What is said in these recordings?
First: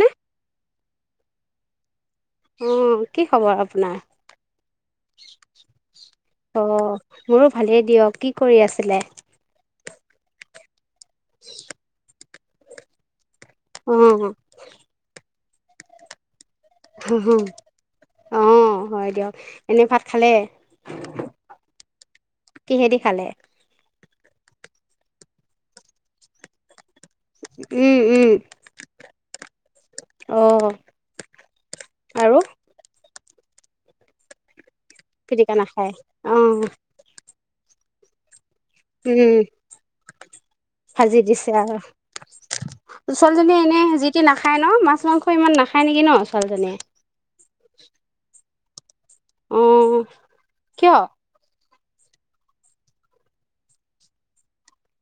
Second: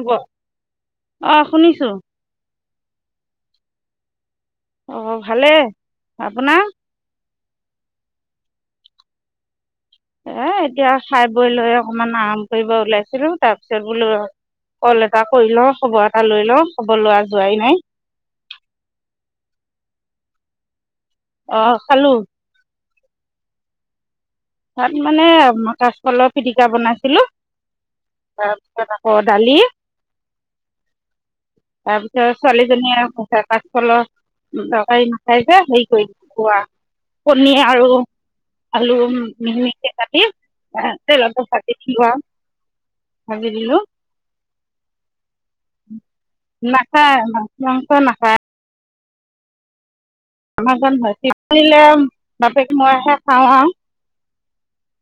নে অ', শুনিছোঁ। উম, কি খবৰ আপোনাৰ? অ', ভালেই। অ আপোনাৰ? মোৰো ভালেই দিয়ক। কি কৰি আছিলে? এ এতিয়া খাই বৈ লৈ অকমাণ আৰাম কৰিব ওলাইছিলোঁ, তাৰ পিছত অ বোলোঁ কল এটা কৰি লওঁ, খবৰ এটা লৈ লওঁ। খবৰ লোৱা হুম, হুম। যোৱাই নাই অ', হয় দিয়ক। এনে ভাত খালে? অ', খালোঁ। কিহে দি খালে? ভাত মানে কাচকলৰ পিটিকা বনাই ছিলোঁ। উম উম তাৰপিছত আকৌ দালি অ তাৰপিছত আৰু ছোৱালীজনীয়ে [unintelligible] কলৰ তাই পিটিকা খাইছে হেৰি নাখায় কৰি অ খোৱা কণী আৰু আলু উম মিহি-মিহিকে কাটি এ ভাজি তেলতে দিছে আৰু ভাঁজি দিলোঁ আৰু। ভাজি ছোৱালীজনীয়ে দিলো এনে যি তি নাখায় ন, মাছ মাংস ইমান নাখায় নেকি ন ছোৱালীজনী? নাখায়, মাছ-মাংস নাখায়। অ'। আমাৰজান কিয় ভাইটীক পৰিলে বাপেক মইহে খাওঁ আৰু।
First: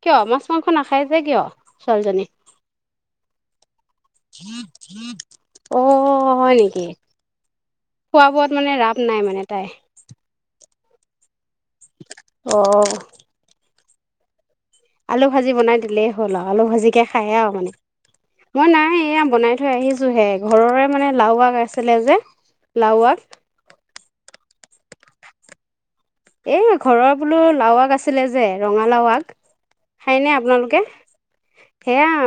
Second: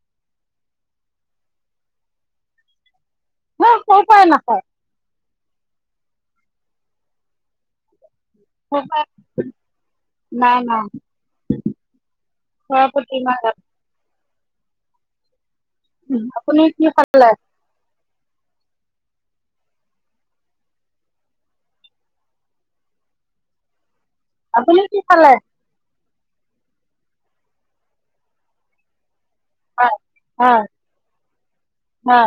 কিয়, মাছ-মাংস নাখায় যে কিয় ছোৱালীজনী? ন সৰু পৰাই নাখায় অ', হয় নেকি? খোৱা-বোৱাত মানে সৰু ৰাপ পৰাই নাই মানে তাই। নাই, নাই। অ খোৱাৰ প্ৰতি ইমান ৰাপ আলু ভাজি বনাই দিলেই হ'ল আৰু আপুনি আলু কি ভাজিকে খালে খায়ে আৰু মানে। মই নাই এয়া বনাই থৈ আহিছোঁহে, ঘৰৰে মানে লাও আগ আছিলে যে। লাও আগ আপুনি কি খালে? এই ঘৰৰ বোলোঁ লাও আগ আছিলে যে ৰঙালাও আগ। হয় খায় নে হয় আপোনালোকে? সেয়া হয়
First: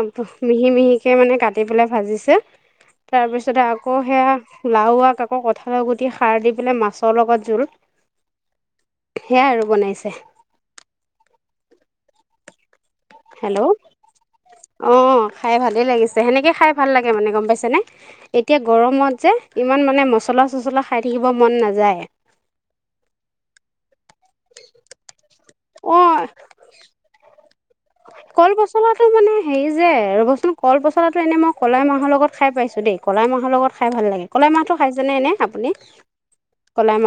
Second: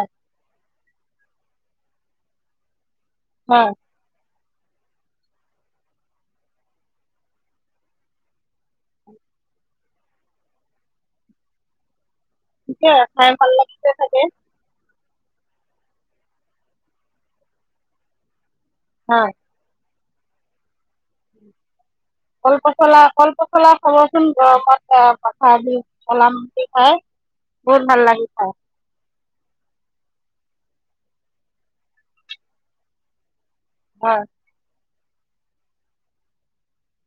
মিহি-মিহিকে মানে কাটি পেলাই ভাজিছে। তাৰপিছতে হয় আ অ' সেয়া লাও আগ আকৌ কঁঠালৰ গুটি সাৰ দি পেলাই মাছৰ লগত জোল। সেয়াই আৰু বনাইছে। এতিয়া খাই ভাল লাগিছে চাগে? অ', খাই ভালেই লাগিছে, সেনেকে খাই ভাল লাগে মানে, গম পাইছে নে? এতিয়া গৰমত হয় যে, ইমান মানে মছলা, চছলা খাই থাকিব মন নাযায়। কল পচলা, কল পচলা খাবচোন গৰমত এ, আচাৰ দি অঁ বনাম। কি খাই? বহুত ভাল লাগে। কল পচলাটো মানে হেৰি যে ৰবচোন, কল পচলাটো এনে মই কলাই মাহৰ লগত খাই পাইছো দেই। কলাই মাহৰ লগত খাই ভাল হয় লাগে, কলাই মাহটো খাইছেনে এনে আপুনি?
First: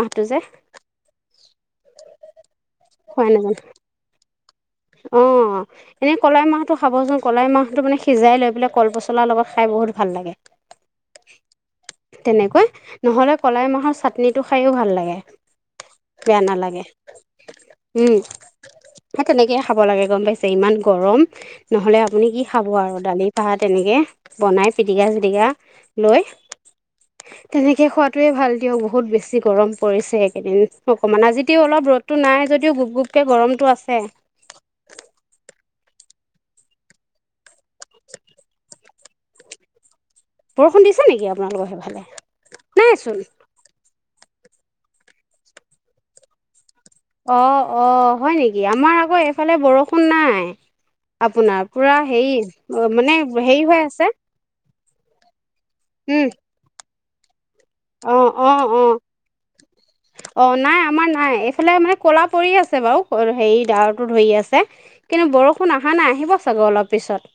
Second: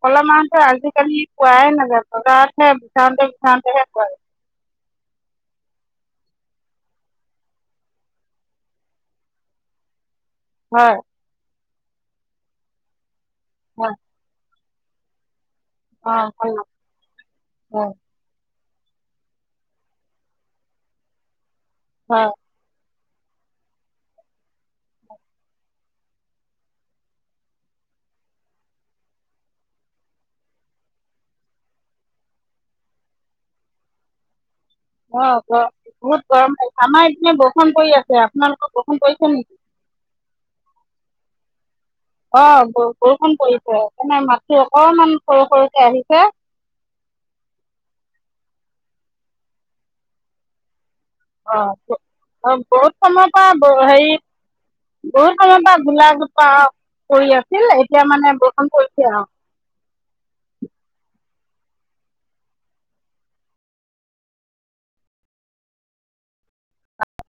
কলাই মাহটো আজিকালি পোৱাই নাযায়, বজাৰতহে বিচাওঁতে, বিচাৰওঁতেহে পোৱা যায়। অ'। এনেই কলাই মাহটো খাবচোন, কলাই মাহটো মানে সিজাই লৈ পেলাই কল পচলাৰ লগত খাই বহুত ভাল লাগে। হয়। তেনেকৈ, নহ'লে কলাই মাহৰ হয় চাটনিটো খায়ো ভাল লাগে। অ বেয়া ভাল নালাগে, হয় উম, সেই তেনেকে খাব লাগে গম পাইছে, ইমান গৰম, নহ'লে হয় আপুনি কি খাব আৰু, দালি, ভাত তেনেকে বনাই পিটিকা, চিটিকা লৈ [inaudible] তেনেকেই খোৱাতোৱে ভাল দিয়ক, বহুত বেছি গৰম পৰিছে, একেদিন অকমান আজিতেও অলপ ৰ'দ টো নাই যদিও গুপ, গুপকে গৰমটো আছে। অ', ক? বহুত গৰম পাইছে, আমাৰ এপিনে বৰষূণ পৰি আছে, আপোনালোকৰ বৰষূণ পৰিছে নেকি? বৰষুণ দিছে নেকি আপোনালোকৰ সেইফালে অ', নাইচোন বৰষুণ পৰি পৰে মানে, মাতটো অকনমান সৰু, সৰুকে আহিছে। অ', অ', হয় নেকি? আমাৰ আকৌ এইফালে বৰষুণ নাই। অ আপোনাৰ, পুৰা ব- হেৰি, অ বহুত মানে সময়ৰ পৰা হেৰি ব- হৈ আছে। বহুত সময় পৰা গোলা, উম জোপা পৰি আছে। অ', অ', অ- অহ'। [inaudible] অ', নাই, আমাৰ নাই, এইফালে মানে ক'লা পৰি আছে বাৰু, হেৰি ডাৱৰটো ধৰি আছে। কিন্তু বৰষুণ অহা নাই, আহিব চাগৈ অলপ পিছত,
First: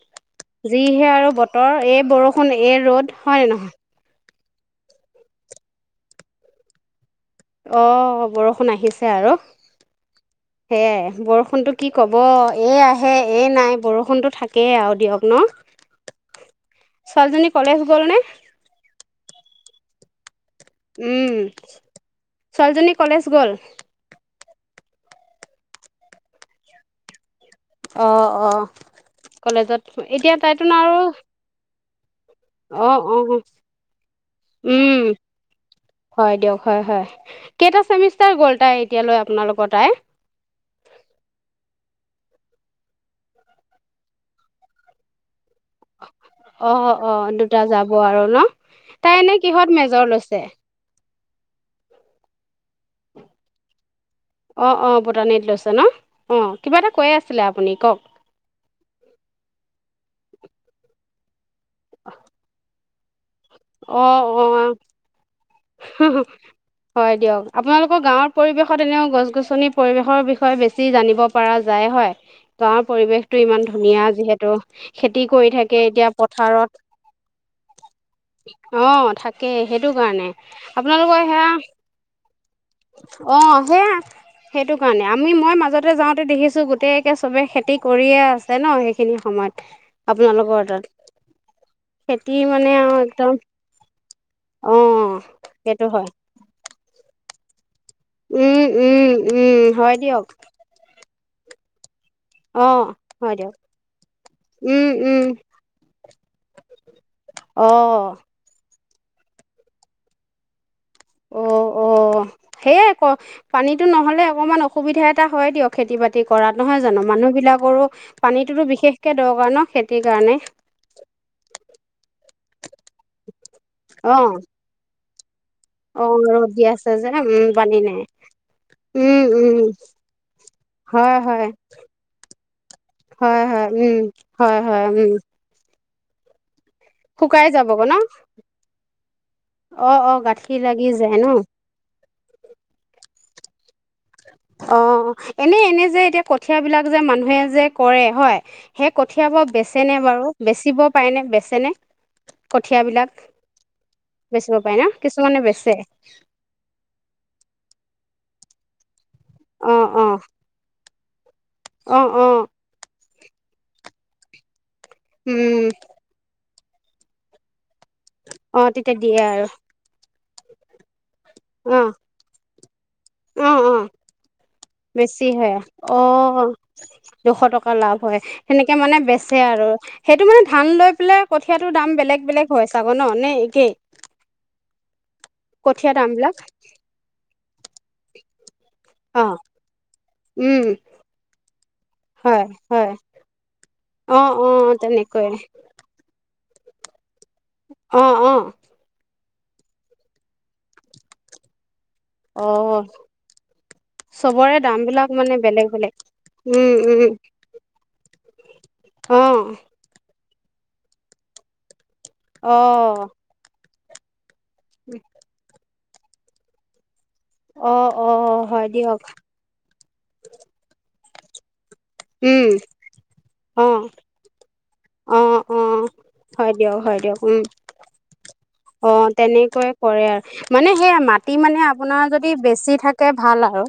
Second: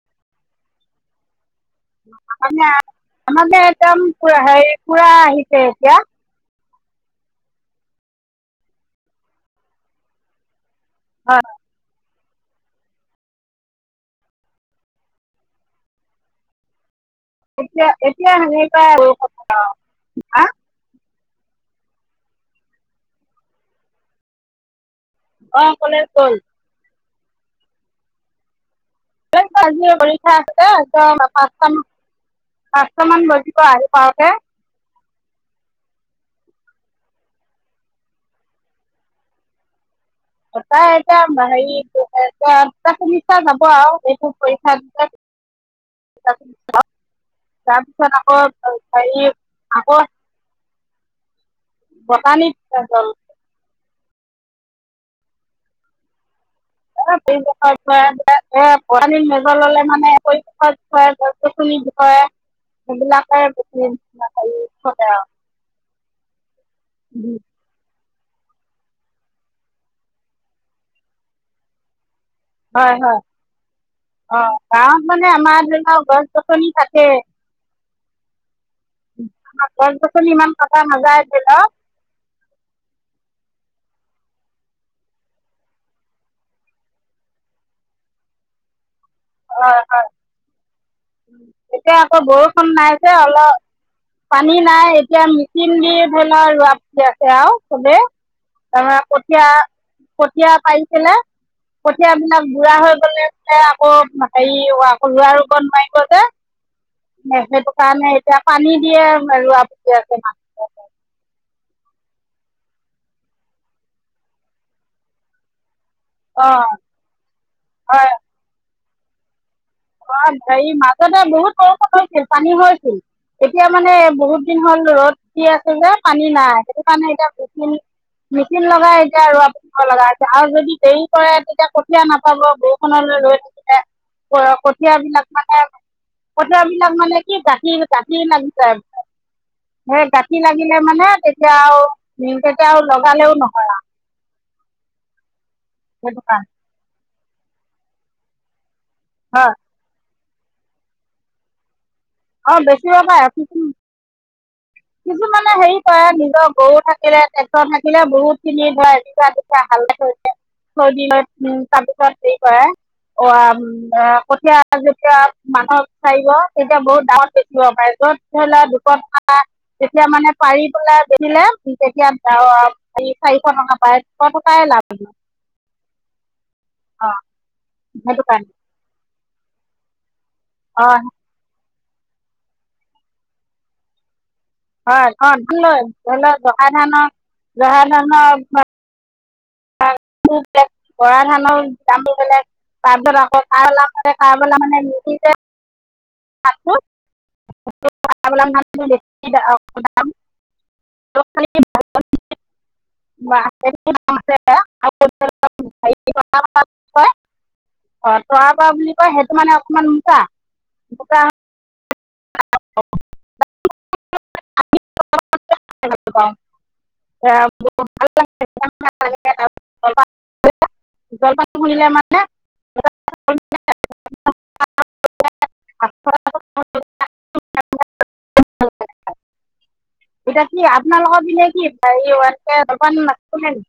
যিহে আৰু বতৰ, এই বৰষুণ এই ৰ'দ আমাৰ হয়নে যে নহয়? একদম পুৰা হেৰি পোৰা আহিছে এতিয়া। অ', হব বৰষুণ আহিছে আৰু, সেয়াই অ বৰষুণতটো কি ক'ব ব' এই আহে, এই নাই, বৰষুণটো থাকেই আৰু দিয়ক ন'? ছোৱালীজনী কলেজ এতিয়া, গ'ল নে এতিয়া, [unintelligible] হা? উম, ছোৱালীজনী কলেজ গ'ল? অ', কলেজ গল। অ', অ', কলেজ আজি কলেজত পৰীক্ষা এতিয়া তাই আছে তেনে আৰু [unintelligible] অ', পাঁচটামান অহ', গৈছোঁ বাজিব আহি পাওঁতে উম। হয় দিয়ক, হয়, হয়, কেইটা চেমিষ্টাৰ গ'ল তাই, এতিয়ালৈ আপোনালোকৰ তাই? তই এতিয়া হেৰি দুটা ছেমিষ্টাৰ যাব আৰু, এইটো পৰীক্ষা দিলে। অ অ দুটা [inaudible] যাব তাৰপিছত আৰু ন আকৌ, তাই হৰি এনে কিহত আকৌ মেজৰ লৈছে বতানিক ফেশ্বন। অঁ অঁ, বুটানীত লৈছে ন। অঁ কিবা এটা [inaudible] [inaudible] কৈ আছিলে আপুনি কওক সেইবিলাকে বেছি অ হেৰী থাকে আও। হয় দিয়ক। আপোনালোকৰ গাঁৱৰ পৰিৱেশত এনেও গছ গছনিৰ পৰিৱেশৰ বিষয়ে বেছি জানিব পৰা যায় হয়। গাঁৱৰ হয় হয় পৰিৱেশতটো ইমান ধুনীয়া অ যিহেতু, গাঁৱত খেতি মানে কৰি আমাৰ ধৰি থাকে লওক এতিয়া গছ গছনি পথাৰত। থাকে অঁ, থাকে সেইটো গছ কাৰণে। আপোনালোকৰ [unintelligible] অঁ, সেয়াই। সেইটো কাৰণে, আমি মই মাজতে যাওঁতে দেখিছোঁ গোটেইকে চবে খেতি কৰিয়ে আছে ন সেই খিনিসময়ত হয় হয় আপোনালোকৰ তাত। এতিয়া আকৌ খেতি বৰষুণ মানে নাই আও যে একদম অলপ অঁ। সেইটো হয়। [inaudible] এ কঠীয়া উম উম উম হয় দিয়ক কঠীয়া পাৰিচিলে কঠিয়াবিলাক অ বুঢ়া হৈ গলে হয় যে দিয়ক আকৌ হেৰি উম আকৌ উম ৰোৱা ৰুব নোৱাৰিম। ক যে সেইটো অ কাৰণে এতিয়া পানী দিয়ে ৰোৱা পীয়াকে মা। অ', [unintelligible] অ, সেয়ে ক পানীতটো নহ'লে অকমান অসুবিধা এটা হয় দিয়ক খেতি বা তি কৰা অ নহয় জানো মানুহ বিলাকৰো হয় পানীতোতো বিশেষকে দৰকাৰ ন খে অঁ, হেৰি মাজতে বহুত বৰষূণ হৈছিল পানী হৈছিল। এতিয়া মানে অ', বহুত দিন হ'ল ৰদ কি আছে যে অ', পানী ৰ'দ নাই, দি সেইটো আছে কাৰণে যে এতিয়া উম, পানী গুখিনি নাই মেচিন লগাই উম, এতিয়া উম, ৰুৱাটো লগাই আছে, আৰু যদি দেৰি হয়, কৰে হয়, তেতিয়া কঠীয়া নাপাব ব হয়, হয়, উম, হয়, হয়, উম, [inaudible] কঠীয়া বিলাক মানে কি শুকাই গাঁঠিৰ যাবগৈ ন গাঁঠিৰ লাগি যায়। হে অ', অ', গাঁঠি লাগিলে লাগি মানে যায় ন তেতিয়া আৰু নিমকতে আৰু লগালেও নহয় আও। অঁ, এনেই এনে যে সেইটো এতিয়া কাৰণে কঠিয় বিলাক যে মানুহে যে কৰে হয়। সেই কঠিয়াপা হয় বেচনে বাৰু বেচিব পায়নে বেচনে? অঁ বেচিব পাৰে কিন্তু বেচিব পাৰে ন। কিছুমানে হেৰি কৰে নিজৰ গৰু থাকিলে [inaudible] অ', অ', তাৰপিছত অ', হেৰি অ', কৰে, অঁ উম এ কঠীয়া যেতিয়া উম, মানুহৰ চাৰিব তেতিয়া বহুত দামত বেছিব পাৰে যত ধৰি লোৱা অ', তেতিয়া দুটকা দিয়ে আৰু তেতিয়া মানে পাৰি পেলাই বেছিলে অ', তেতিয়া চাৰিশ অ', টকা অ', পায়। দুশ টকাৰ লাভ। বেছি হে, অ অ দুশ টকা লাভ হয় সেইটো কাৰণে সেনেকে কে মানে বেচে আৰু সেইটো মানে ধান লৈ অ পেলাই কঠীয়াটোৰ দাম বেলেগ বেলেগ হয় চাগ ন, নে একেই? হয় ক ধ ল কঠীয়া ধৰি দামবিলাক লও জহা ধানৰ জহা ধানৰ অঁ, উম। বেলেগ বৰা ধানৰ দাম বোৰ হয়, বেলেগ, হয়, তাপিছত আকৌ খ ওল মানে অ', খলে অ', মানে তেনেকৈ নিসিজে। সাপটো অ', অ', [unintelligible] [unintelligible] অ'। আছে চবৰে দাম আৰু বিলাক মানে বেলেগ বেলেগ, উম-উম। অ', তৰা পৰা বুলি কয় সেইটো মানে অকমান মোটা, মোটা অ'। [unintelligible] [unintelligible] অ'-অ' হয় দিয়ক। [unintelligible] শুনিলে মানে উম, অ'। অ'-অ', হয় দিয়ক, হয় দিয়ক, উম। অ', তেনেকৈয়ে কৰে আৰু, এতিয়া কি মানে সেইয়া আপোনালোকৰ মাটি পিনে কি মানে আপোনাৰ হেৰি যদি এনেকে বেছি জলপান থাকে ভাল নাছিলে নেকি আৰু।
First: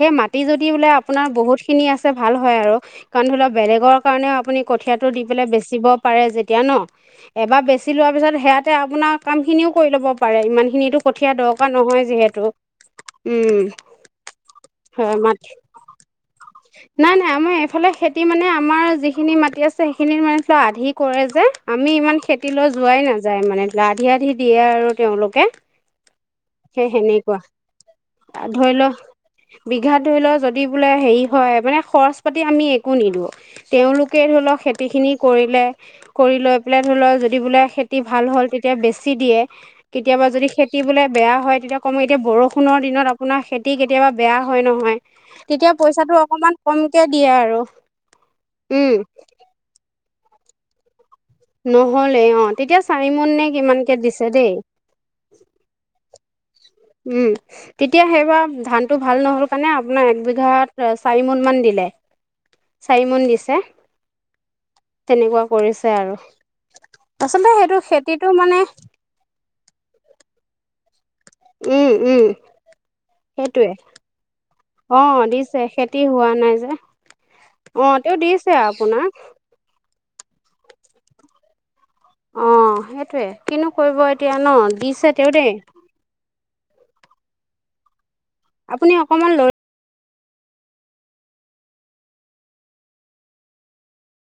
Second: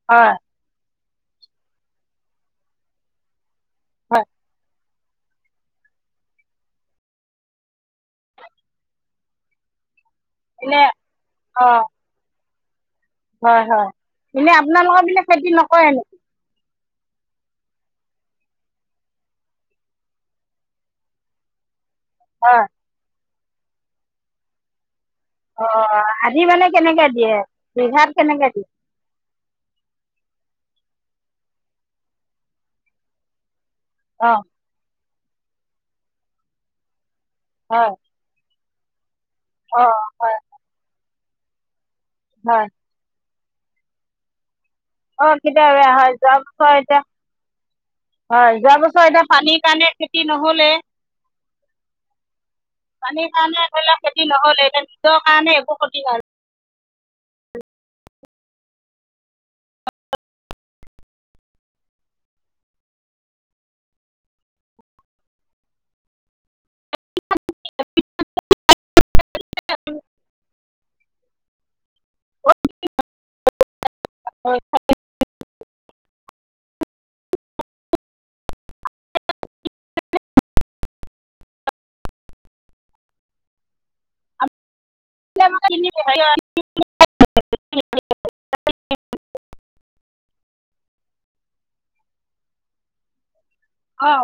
সেই হয় মাটি যদি বোলে আপোনাৰ বহুত খিনি আছে, ভাল হয় আৰু। কাৰণ ধৰি লওক, বেলেগৰ হয় কাৰণেও আপুনি কঠিয়টো দি পেলাই বেচিব পাৰে যেতিয়া ন, এবাৰ বে সিচি লোৱাৰ পিছত সেয়াতে আপোনাৰ কামখিনিও কৰি ল'ব পাৰ, এনে ইমানখিনীটো কঠীয়া দৰকাৰ নহয় যিহেতু। উম, হয়-হয়, এনেয় আপোনালোকৰ হয় পিনে মাত খেতি নকৰে নেকি? [unintelligible] নাই নাই, আমাৰ এইফালে খেতি মানে, আমাৰ যিখিনি মাটি আছে সেইখিনি মানে আধি কৰে যে, আমি ইমান হয় খেতিলৈ যোৱাই নাযায় মানে, আধি আধি দিয়ে আৰু তেওঁলোক কে, অঁ আধি মানে সেই কেনেকৈ দিয়ে সেনেকুৱা, বিঘাত কেনেকৈ দিয়ে ধৰি লও বিঘাত ধৰি ল যদি বোলে হেৰি হয়, মানে খৰচ পাতি আমি একো নিদিওঁ। তেওঁলোকে অঁ ধৰি লওক খেতিখিনি কৰিলে কৰিলে, কৰি লৈ পেলাই ধৰি লওক যদি বোলে হয় খেতি ভাল হ'ল, তে তেতিয়া বেছি দিয়ে, অঁ কেতিয়াবা হয় যদি খেতি বোলে বেয়া হয় তেতিয়া কম, এতিয়া হয় বৰষুণ দিনত আ আপোনাৰ খেতি কেতিয়াবা বেয়া হয় নহয়। অ', কেতিয়াবা তেতিয়া বেয়া হয়, পইচাটো যোৱা অকণমান বছৰ এতিয়া, কমকৈ দিয়ে আৰু হয়, যোৱা উম। বছৰ এতিয়া পানীৰ কাৰণে খেতি নহ'লে। নহ'লেই অ', তেতিয়া চাৰি পানীৰ মোন নে কাৰণে ধৰি লওক কিমানকে খেতি দিছে দেই। নহ'লে এতিয়া নিজৰ কাৰণে একো খতি হোৱা নাই। উম। তেতিয়া সেইবাৰ ধানটো ভাল নহ'ল কাৰণে আপোনাৰ একবিঘাত, চাৰি মোন মান দিলে। চাৰি মোন দিছে। তেনেকুৱা কৰিছে আৰু, আচলতে সেইটো খেতিটো মানে উম-উম, সেইটোৱে, অ', দিছে। ছে, খেতি হোৱা নাই যে, অ', তেওঁ দিছে আপোনাৰ। অ', সেইটোৱে, কিনো কৰিব এতিয়া ন, দিছে তেওঁ দেই [unintelligible] আপুনি অকমান লৈ অ'।